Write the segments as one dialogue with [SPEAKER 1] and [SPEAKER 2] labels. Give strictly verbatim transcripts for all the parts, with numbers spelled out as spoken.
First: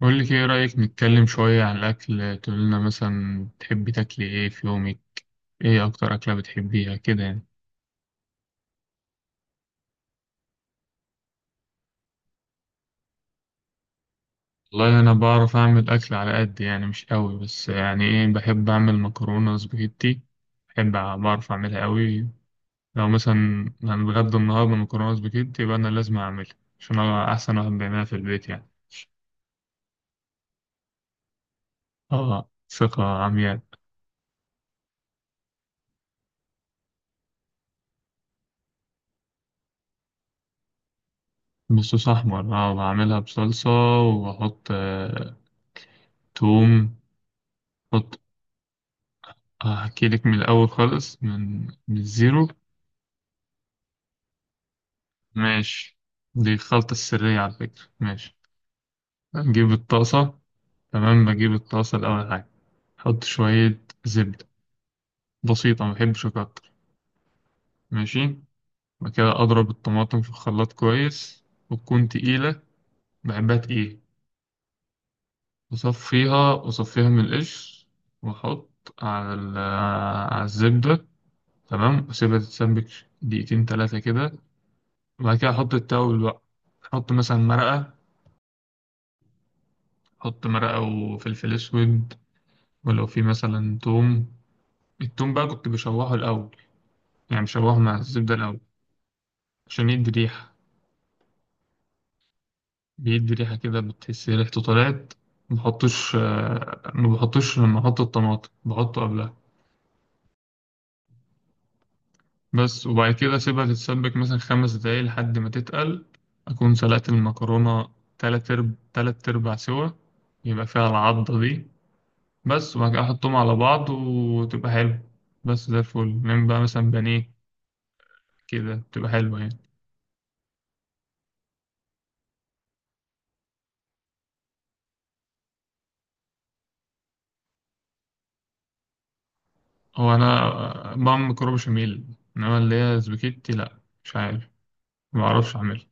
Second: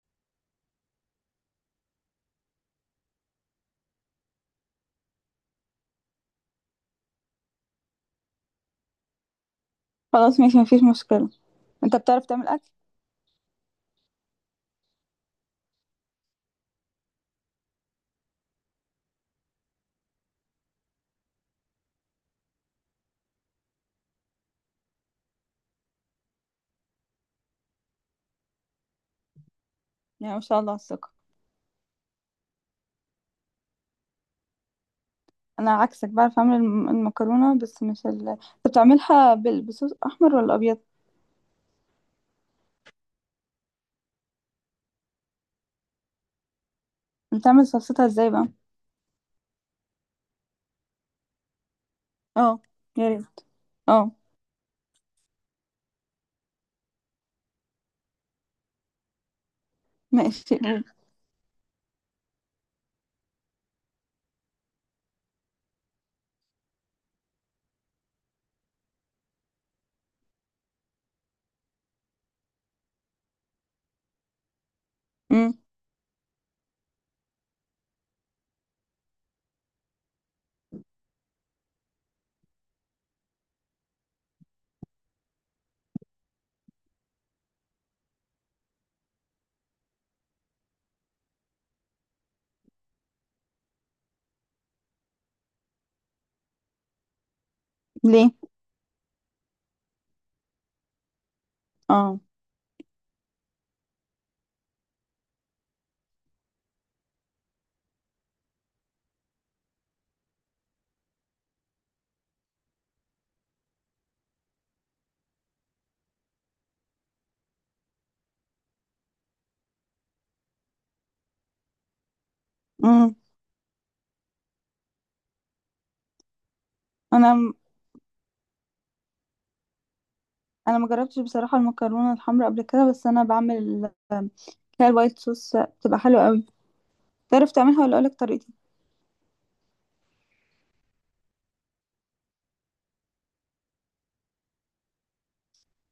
[SPEAKER 1] بقول لك، ايه رأيك نتكلم شوية عن الأكل؟ تقول لنا مثلا تحبي تاكلي ايه في يومك؟ ايه أكتر أكلة بتحبيها كده يعني؟
[SPEAKER 2] خلاص ماشي، مفيش مشكلة. انت بتعرف تعمل اكل؟
[SPEAKER 1] والله أنا بعرف أعمل أكل على قد يعني، مش قوي، بس يعني ايه، بحب أعمل مكرونة سباجيتي. بحب أع- بعرف أعملها قوي. لو مثلا هنتغدى النهاردة مكرونة سباجيتي يبقى أنا لازم أعملها، عشان أنا أحسن واحد بيعملها في البيت يعني.
[SPEAKER 2] يعني ما شاء الله على الثقة.
[SPEAKER 1] اه، ثقة عمياء.
[SPEAKER 2] انا عكسك، بعرف اعمل الم- المكرونة بس مش ال... انت بتعملها بال- بصوص احمر ولا ابيض؟
[SPEAKER 1] بصوص أحمر، اه، بعملها بصلصة. وأحط آه، توم.
[SPEAKER 2] بتعمل صلصتها ازاي بقى؟
[SPEAKER 1] أحكي لك من الأول خالص، من من الزيرو.
[SPEAKER 2] اه، يا ريت. اه،
[SPEAKER 1] ماشي. دي الخلطة السرية على فكرة، ماشي. بجيب الطاسة.
[SPEAKER 2] ماشي قول.
[SPEAKER 1] تمام، بجيب الطاسة الأول حاجة. أحط شوية زبدة بسيطة، ما بحبش أكتر. ماشي. بعد كده أضرب الطماطم في الخلاط كويس، وتكون تقيلة، بحبها تقيلة.
[SPEAKER 2] امم
[SPEAKER 1] وأصفيها أصفيها من القشر، وأحط على ال- على الزبدة. تمام، وأسيبها تتسبك دقيقتين تلاتة كده. وبعد كده أحط التوابل بقى، أحط مثلا مرقة، حط مرقة وفلفل أسود. ولو في مثلا توم، التوم بقى كنت بشوحه الأول، يعني بشوحه مع
[SPEAKER 2] ليه؟
[SPEAKER 1] الزبدة الأول. عشان يدي ريحة،
[SPEAKER 2] اه.
[SPEAKER 1] بيدي ريحة كده، بتحس ريحته طلعت. مبحطوش آه، مبحطوش لما أحط الطماطم، بحطه قبلها. بس، وبعد كده أسيبها تتسبك مثلا خمس دقايق لحد ما تتقل، أكون سلقت المكرونة تلات أرب تلات أرباع سوا، يبقى فيها العضة دي. بس، وبعد كده
[SPEAKER 2] امم
[SPEAKER 1] أحطهم على بعض وتبقى حلو. بس ده الفل. نعمل بقى مثلا بانيه،
[SPEAKER 2] انا م-
[SPEAKER 1] كده بتبقى حلوة يعني.
[SPEAKER 2] انا ما جربتش بصراحة المكرونة الحمراء قبل كده، بس انا بعمل ال- اللي هي الوايت صوص، بتبقى حلوة قوي. تعرف تعملها ولا اقولك طريقتي؟
[SPEAKER 1] هو أنا بعمل مكرونة بشاميل، إنما اللي هي سباكيتي لأ، مش عارف، معرفش أعملها.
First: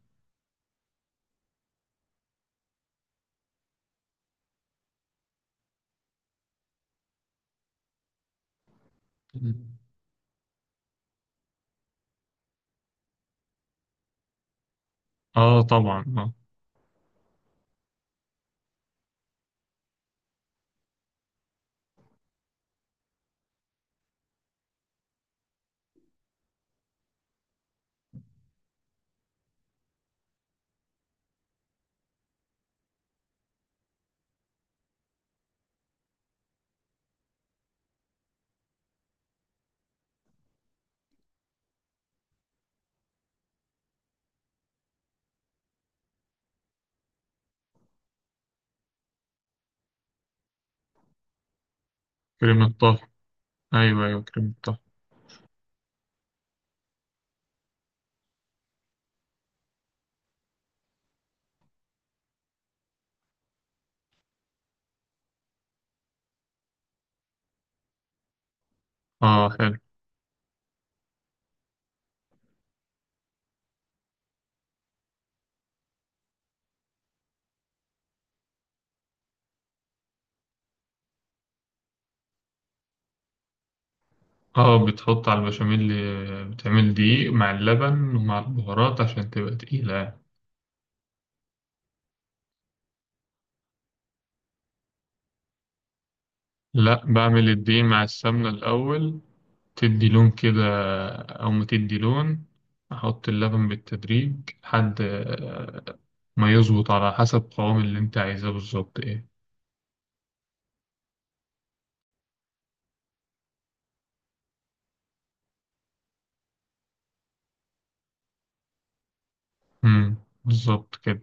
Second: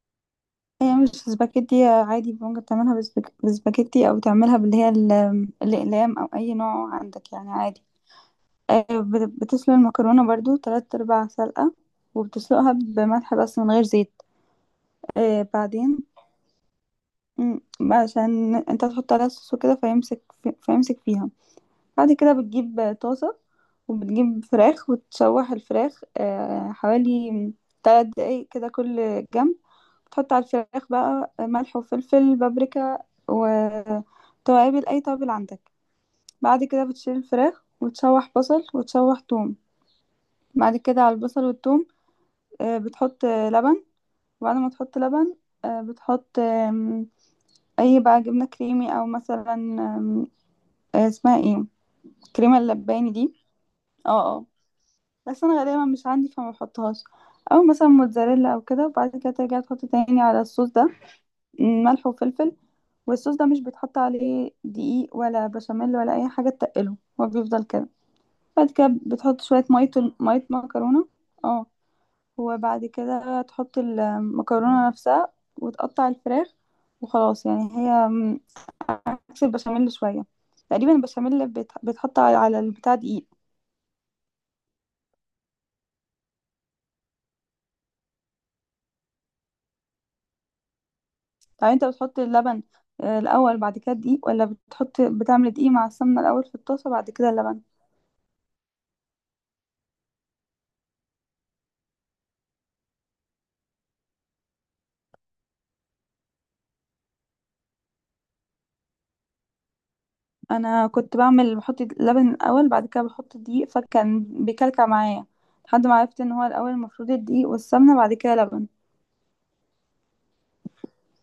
[SPEAKER 2] هي مش سباكيتي، عادي ممكن تعملها بالسباك- بالسباكيتي او تعملها باللي هي ال- الاقلام او اي نوع عندك يعني عادي. آه، بت- بتسلق المكرونه برضو تلات ارباع سلقه، وبتسلقها بملح بس من غير زيت. آه،
[SPEAKER 1] آه
[SPEAKER 2] بعدين
[SPEAKER 1] طبعا، آه.
[SPEAKER 2] مم، عشان انت تحط عليها صوص وكده فيمسك، فيمسك فيها. بعد كده بتجيب طاسه، وبتجيب فراخ وتشوح الفراخ، آه، حوالي تلات دقايق كده كل جنب. تحط على الفراخ بقى ملح وفلفل بابريكا وتوابل، أي توابل عندك. بعد كده بتشيل الفراخ وتشوح بصل وتشوح توم. بعد كده على البصل والتوم آه، بتحط آه، لبن. وبعد ما تحط لبن آه، بتحط آم، أي بقى جبنة كريمي، أو مثلا آم، آه، اسمها ايه، كريمة
[SPEAKER 1] كريمة طهي.
[SPEAKER 2] اللباني دي.
[SPEAKER 1] أيوه، أيوه،
[SPEAKER 2] اه. اه.
[SPEAKER 1] كريمة طهي.
[SPEAKER 2] بس أنا غالبا مش عندي، فما بحطهاش، أو مثلا موتزاريلا أو كده. وبعد كده ترجع تحط تاني على الصوص ده ملح وفلفل. والصوص ده مش بيتحط عليه دقيق ولا بشاميل ولا اي حاجه تقله، هو بيفضل كده. بعد كده بتحط
[SPEAKER 1] آه،
[SPEAKER 2] شويه
[SPEAKER 1] حلو.
[SPEAKER 2] ميه، ميه مكرونه. اه. وبعد كده تحط المكرونه نفسها وتقطع الفراخ، وخلاص يعني. هي م- عكس البشاميل شويه. تقريبا البشاميل بيت- بيتحط على على البتاع دقيق.
[SPEAKER 1] آه، بتحط على البشاميل، آه، بتعمل دقيق مع اللبن ومع البهارات عشان تبقى تقيلة يعني.
[SPEAKER 2] طب انت بتحط اللبن آه، الاول بعد كده الدقيق، ولا بتحط بتعمل دقيق مع السمنه الاول في الطاسه
[SPEAKER 1] لأ،
[SPEAKER 2] بعد كده
[SPEAKER 1] بعمل
[SPEAKER 2] اللبن؟
[SPEAKER 1] الدقيق مع السمنة الأول، تدي لون كده أو ما تدي لون. أحط اللبن بالتدريج لحد آه، ما يظبط على حسب قوام اللي أنت عايزاه بالظبط إيه.
[SPEAKER 2] انا كنت بعمل بحط اللبن الاول بعد كده بحط دقيق، فكان بيكلكع معايا، لحد ما عرفت ان هو الاول المفروض الدقيق والسمنه بعد كده لبن.
[SPEAKER 1] مم. بالظبط كده.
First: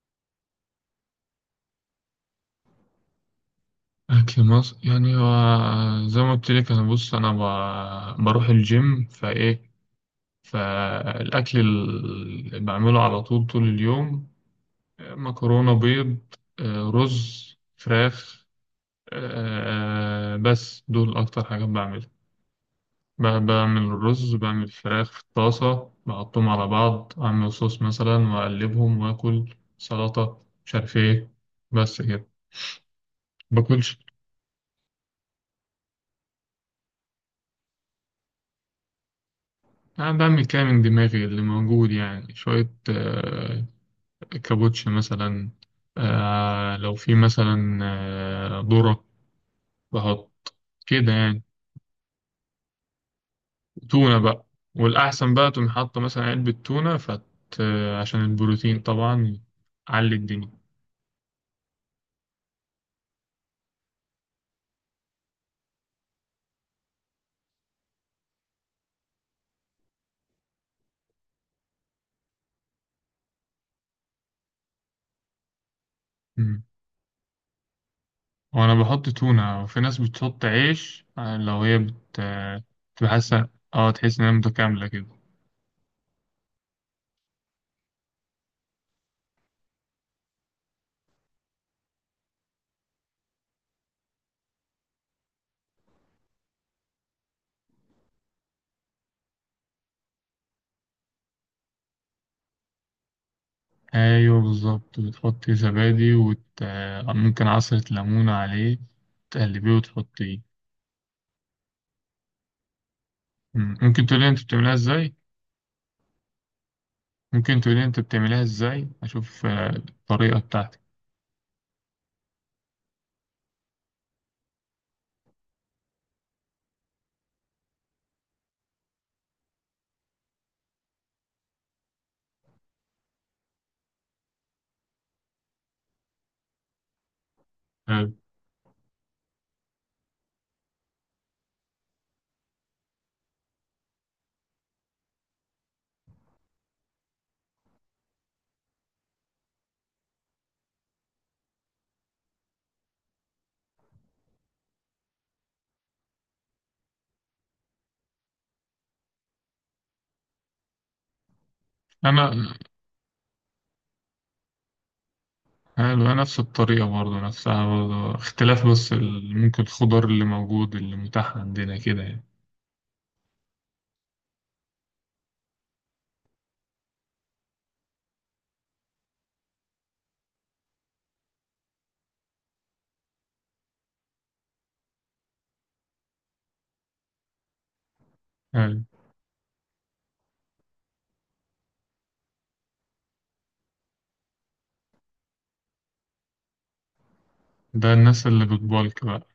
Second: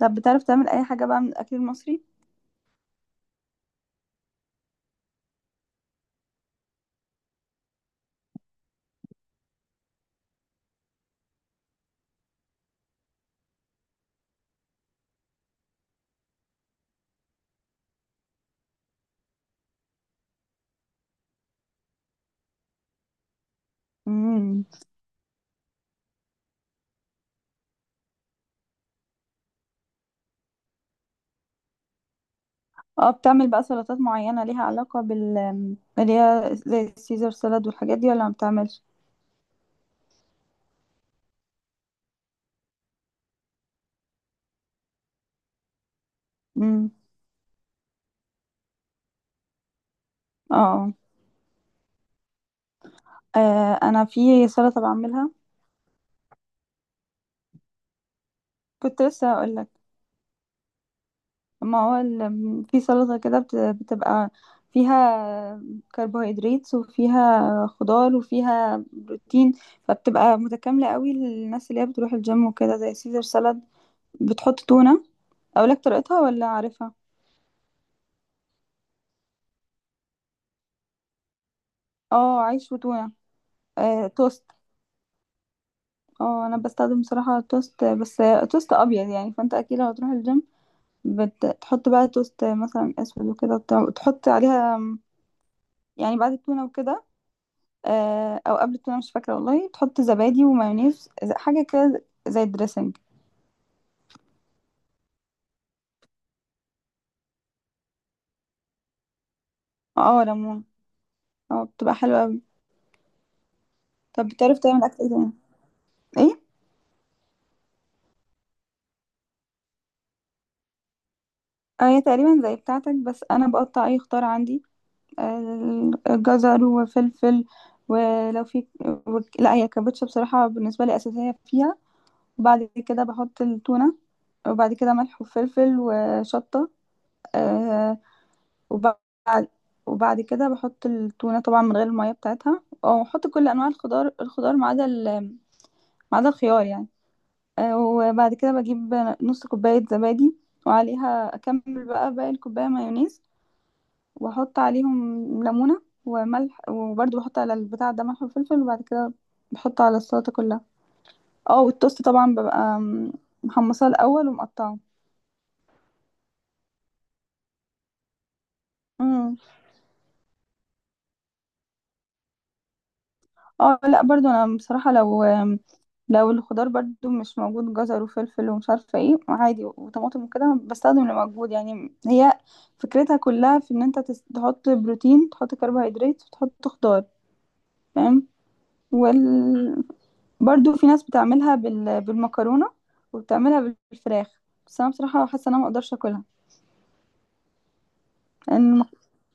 [SPEAKER 2] طب بتعرف تعمل اي حاجه بقى من الاكل المصري؟
[SPEAKER 1] أكل مصر يعني هو زي ما قلت لك. أنا بص، أنا ب- بروح الجيم، فإيه فالأكل اللي بعمله على طول طول اليوم، آه، مكرونة، بيض، آه، رز، فراخ. آه، بس دول أكتر حاجات بعملها. ب- بعمل الرز بعمل
[SPEAKER 2] امم.
[SPEAKER 1] الفراخ في الطاسة، بحطهم على بعض، أعمل صوص مثلا وأقلبهم، وآكل سلطة مش عارف إيه. بس كده.
[SPEAKER 2] اه، بتعمل بقى
[SPEAKER 1] باكلش.
[SPEAKER 2] سلطات معينه ليها علاقه بال، اللي هي زي السيزر سالاد والحاجات دي، ولا ما بتعملش؟
[SPEAKER 1] أنا بعمل كده من دماغي، اللي موجود يعني، شوية آه، كابوتشي مثلا، آه،
[SPEAKER 2] امم.
[SPEAKER 1] لو في مثلا، آه، ذرة، بحط
[SPEAKER 2] اه.
[SPEAKER 1] كده يعني.
[SPEAKER 2] آه، انا
[SPEAKER 1] تونة بقى،
[SPEAKER 2] في سلطه بعملها،
[SPEAKER 1] والأحسن بقى تقوم حاطة مثلا علبة تونة، فت... عشان البروتين
[SPEAKER 2] كنت لسه
[SPEAKER 1] طبعا،
[SPEAKER 2] هقولك.
[SPEAKER 1] علي الدنيا.
[SPEAKER 2] ما هو ال- في سلطة كده بت- بتبقى فيها كربوهيدرات وفيها خضار وفيها بروتين، فبتبقى متكاملة قوي للناس اللي هي بتروح الجيم وكده، زي سيزر سالاد. بتحط تونة. اقولك طريقتها ولا
[SPEAKER 1] مم.
[SPEAKER 2] عارفها؟
[SPEAKER 1] وأنا بحط تونة، وفي ناس بتحط عيش لو هي بت...
[SPEAKER 2] اه عيش
[SPEAKER 1] بتبقى
[SPEAKER 2] وتونة.
[SPEAKER 1] حاسة، اه،
[SPEAKER 2] آه،
[SPEAKER 1] تحس إنها
[SPEAKER 2] توست.
[SPEAKER 1] متكاملة كده.
[SPEAKER 2] اه انا بستخدم بصراحة توست بس، توست ابيض يعني. فانت اكيد لو هتروح الجيم بتحط بقى توست مثلا اسود وكده وبتاع، وتحط عليها، يعني بعد التونة وكده آه، او قبل التونه مش فاكره والله، تحط زبادي ومايونيز، ز- حاجه كده زي الدريسنج.
[SPEAKER 1] أيوه بالظبط، بتحطي زبادي، وت... ممكن عصرة ليمون عليه، تقلبيه
[SPEAKER 2] اه
[SPEAKER 1] وتحطيه.
[SPEAKER 2] ليمون. اه بتبقى حلوه قوي.
[SPEAKER 1] مم. ممكن تقولي
[SPEAKER 2] طب
[SPEAKER 1] انت
[SPEAKER 2] بتعرف
[SPEAKER 1] بتعملها
[SPEAKER 2] تعمل اكل ايه
[SPEAKER 1] ازاي؟
[SPEAKER 2] تاني؟ ايه.
[SPEAKER 1] ممكن تقولي انت بتعملها ازاي، اشوف آه، الطريقة بتاعتك.
[SPEAKER 2] آه، هي تقريبا زي بتاعتك، بس انا بقطع اي خضار عندي، آه، جزر وفلفل، ولو في، وك- لا هي الكابوتشا بصراحه بالنسبه لي اساسيه فيها. وبعد كده بحط التونه، وبعد كده ملح وفلفل وشطه. آه،
[SPEAKER 1] حلو.
[SPEAKER 2] وبعد، وبعد كده بحط التونة طبعا من غير المية بتاعتها، أو أحط كل أنواع الخضار الخضار ما عدا ال- ما عدا الخيار يعني. آه، وبعد كده بجيب نص كوباية زبادي، وعليها أكمل بقى باقي الكوباية مايونيز، وأحط عليهم ليمونة وملح، وبرضه بحط على البتاع ده ملح وفلفل، وبعد كده بحط على السلطة كلها. اه والتوست طبعا
[SPEAKER 1] انا
[SPEAKER 2] ببقى محمصاه الأول ومقطعه.
[SPEAKER 1] حلو انا نفس الطريقة برضه، نفسها برضه، اختلاف بس ال- ممكن الخضار اللي موجود، اللي متاح عندنا كده يعني.
[SPEAKER 2] اه لا برضو انا بصراحة، لو لو الخضار برضو مش موجود جزر وفلفل ومش عارفة ايه، عادي وطماطم وكده، بستخدم اللي موجود يعني. هي فكرتها كلها في ان انت تس- تحط بروتين تحط كربوهيدرات وتحط خضار، فاهم.
[SPEAKER 1] حلو.
[SPEAKER 2] وال... برضو في ناس بتعملها بال... بالمكرونة، وبتعملها بالفراخ، بس انا بصراحة حاسة ان انا مقدرش اكلها،
[SPEAKER 1] ده الناس اللي
[SPEAKER 2] لان المك-
[SPEAKER 1] بتبالك بقى.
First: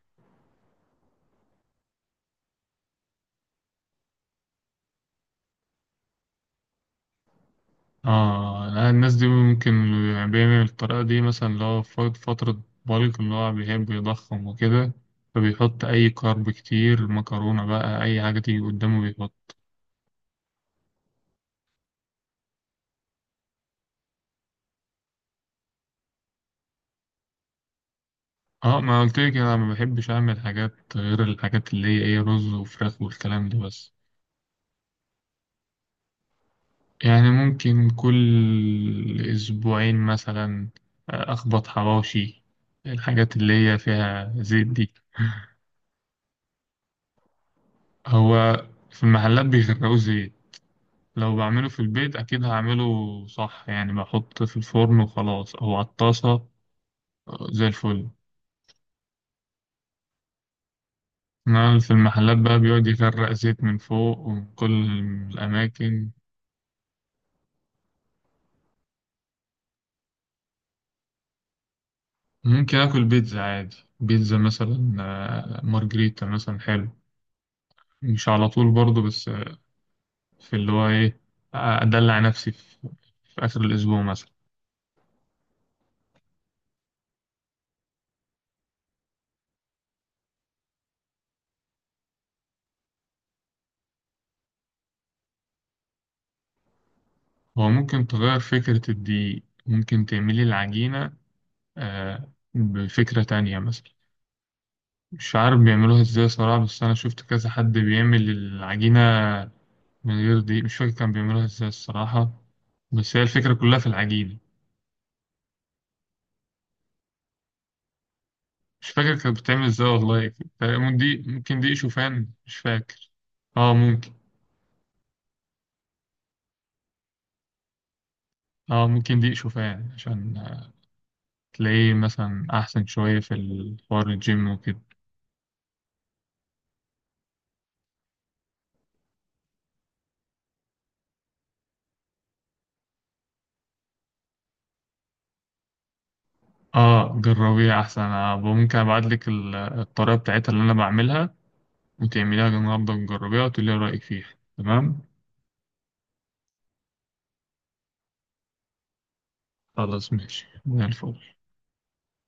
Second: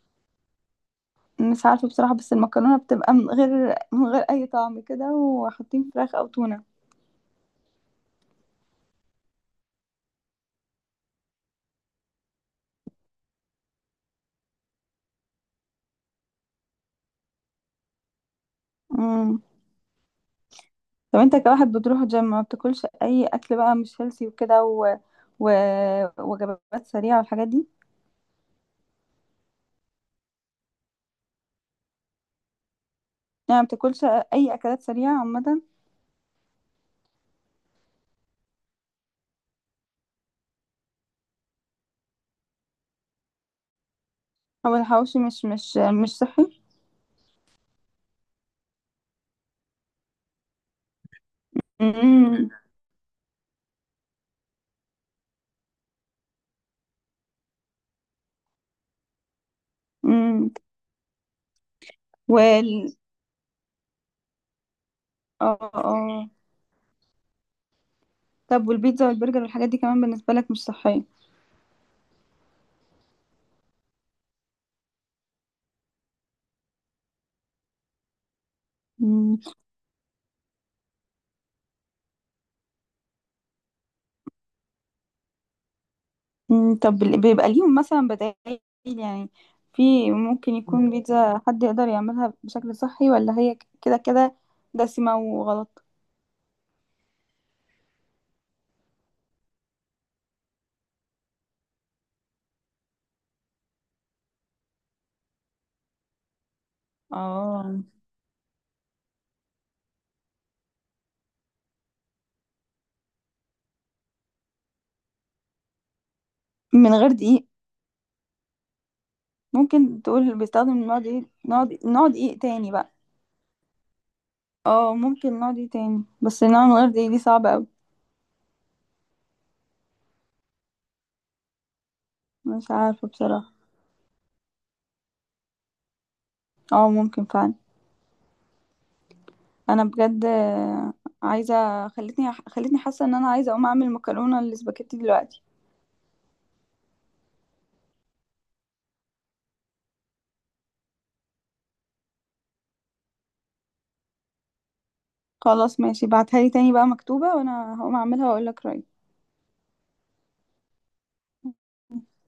[SPEAKER 2] مش عارفة بصراحة، بس المكرونة بتبقى من غير من غير اي طعم كده وحاطين فراخ او تونة.
[SPEAKER 1] اه، لا، الناس دي ممكن اللي بيعمل الطريقة دي، مثلا اللي هو في فترة بالك اللي هو بيحب يضخم وكده، فبيحط أي كارب كتير، مكرونة بقى أي حاجة تيجي قدامه.
[SPEAKER 2] مم. طب انت كواحد بتروح جيم ما بتاكلش اي اكل بقى مش هيلسي وكده، و... و... وجبات سريعه والحاجات دي؟
[SPEAKER 1] اه، ما قلت لك انا ما بحبش اعمل حاجات غير الحاجات اللي هي ايه، رز وفراخ والكلام ده
[SPEAKER 2] يعني ما
[SPEAKER 1] بس.
[SPEAKER 2] بتاكلش اي اكلات سريعه عامه؟
[SPEAKER 1] يعني ممكن كل اسبوعين مثلا آه، اخبط حواوشي، الحاجات اللي هي فيها زيت
[SPEAKER 2] او
[SPEAKER 1] دي.
[SPEAKER 2] الحواوشي، مش مش مش صحي.
[SPEAKER 1] هو في المحلات بيغرقوا زيت، لو بعمله في البيت اكيد
[SPEAKER 2] امم.
[SPEAKER 1] هعمله صح، يعني بحط في الفرن وخلاص او على الطاسة، آه، زي الفل.
[SPEAKER 2] امم.
[SPEAKER 1] انما في المحلات بقى بيقعد
[SPEAKER 2] وال،
[SPEAKER 1] يغرق زيت من فوق ومن كل
[SPEAKER 2] اه
[SPEAKER 1] الاماكن.
[SPEAKER 2] اه. طب والبيتزا والبرجر والحاجات دي كمان بالنسبه لك مش صحيه؟
[SPEAKER 1] ممكن آكل بيتزا عادي، بيتزا مثلا آه، مارجريتا مثلا، حلو. مش على طول برضه، بس
[SPEAKER 2] مم.
[SPEAKER 1] آه، في اللي هو إيه، آه، أدلع نفسي في, في آخر الأسبوع مثلا.
[SPEAKER 2] مم. طب ال- بيبقى ليهم مثلا بدائل يعني؟ في ممكن يكون بيتزا حد يقدر يعملها بشكل صحي، ولا هي ك- كده كده دسمه وغلط؟
[SPEAKER 1] هو ممكن تغير فكرة الدقيق، ممكن تعملي العجينة آه، بفكرة تانية مثلا. مش عارف بيعملوها إزاي صراحة، بس أنا شفت كذا حد
[SPEAKER 2] اه
[SPEAKER 1] بيعمل العجينة من غير دقيق. مش فاكر كان بيعملوها إزاي الصراحة، بس هي الفكرة كلها في العجينة.
[SPEAKER 2] من غير دقيق.
[SPEAKER 1] مش فاكر كانت بتتعمل ازاي
[SPEAKER 2] ممكن
[SPEAKER 1] والله.
[SPEAKER 2] تقول بيستخدم،
[SPEAKER 1] تقريباً
[SPEAKER 2] نقعد
[SPEAKER 1] دي
[SPEAKER 2] ايه،
[SPEAKER 1] ممكن دي
[SPEAKER 2] نقعد نقعد
[SPEAKER 1] شوفان،
[SPEAKER 2] ايه
[SPEAKER 1] مش
[SPEAKER 2] تاني بقى؟
[SPEAKER 1] فاكر. اه ممكن.
[SPEAKER 2] اه ممكن نقعد ايه تاني، بس نقعد من غير دقيق دي صعبة اوي.
[SPEAKER 1] اه ممكن دي شوفان عشان آه، تلاقيه مثلا
[SPEAKER 2] مش
[SPEAKER 1] احسن
[SPEAKER 2] عارفة
[SPEAKER 1] شوية في
[SPEAKER 2] بصراحة.
[SPEAKER 1] الحوار الجيم وكده.
[SPEAKER 2] اه ممكن فعلا. انا بجد آه، عايزة، خلتني خلتني حاسة ان انا عايزة اقوم اعمل مكرونة الاسباجيتي دلوقتي.
[SPEAKER 1] اه جربيها احسن، آه ممكن ابعت لك ال- الطريقة بتاعتها اللي انا بعملها، وتعمليها النهارده وتجربيها وتقولي رأيك فيها. تمام.
[SPEAKER 2] خلاص ماشي، بعتها لي تاني بقى مكتوبة، وانا هقوم اعملها واقول لك
[SPEAKER 1] خلاص ماشي زي الفل.
[SPEAKER 2] رأيي.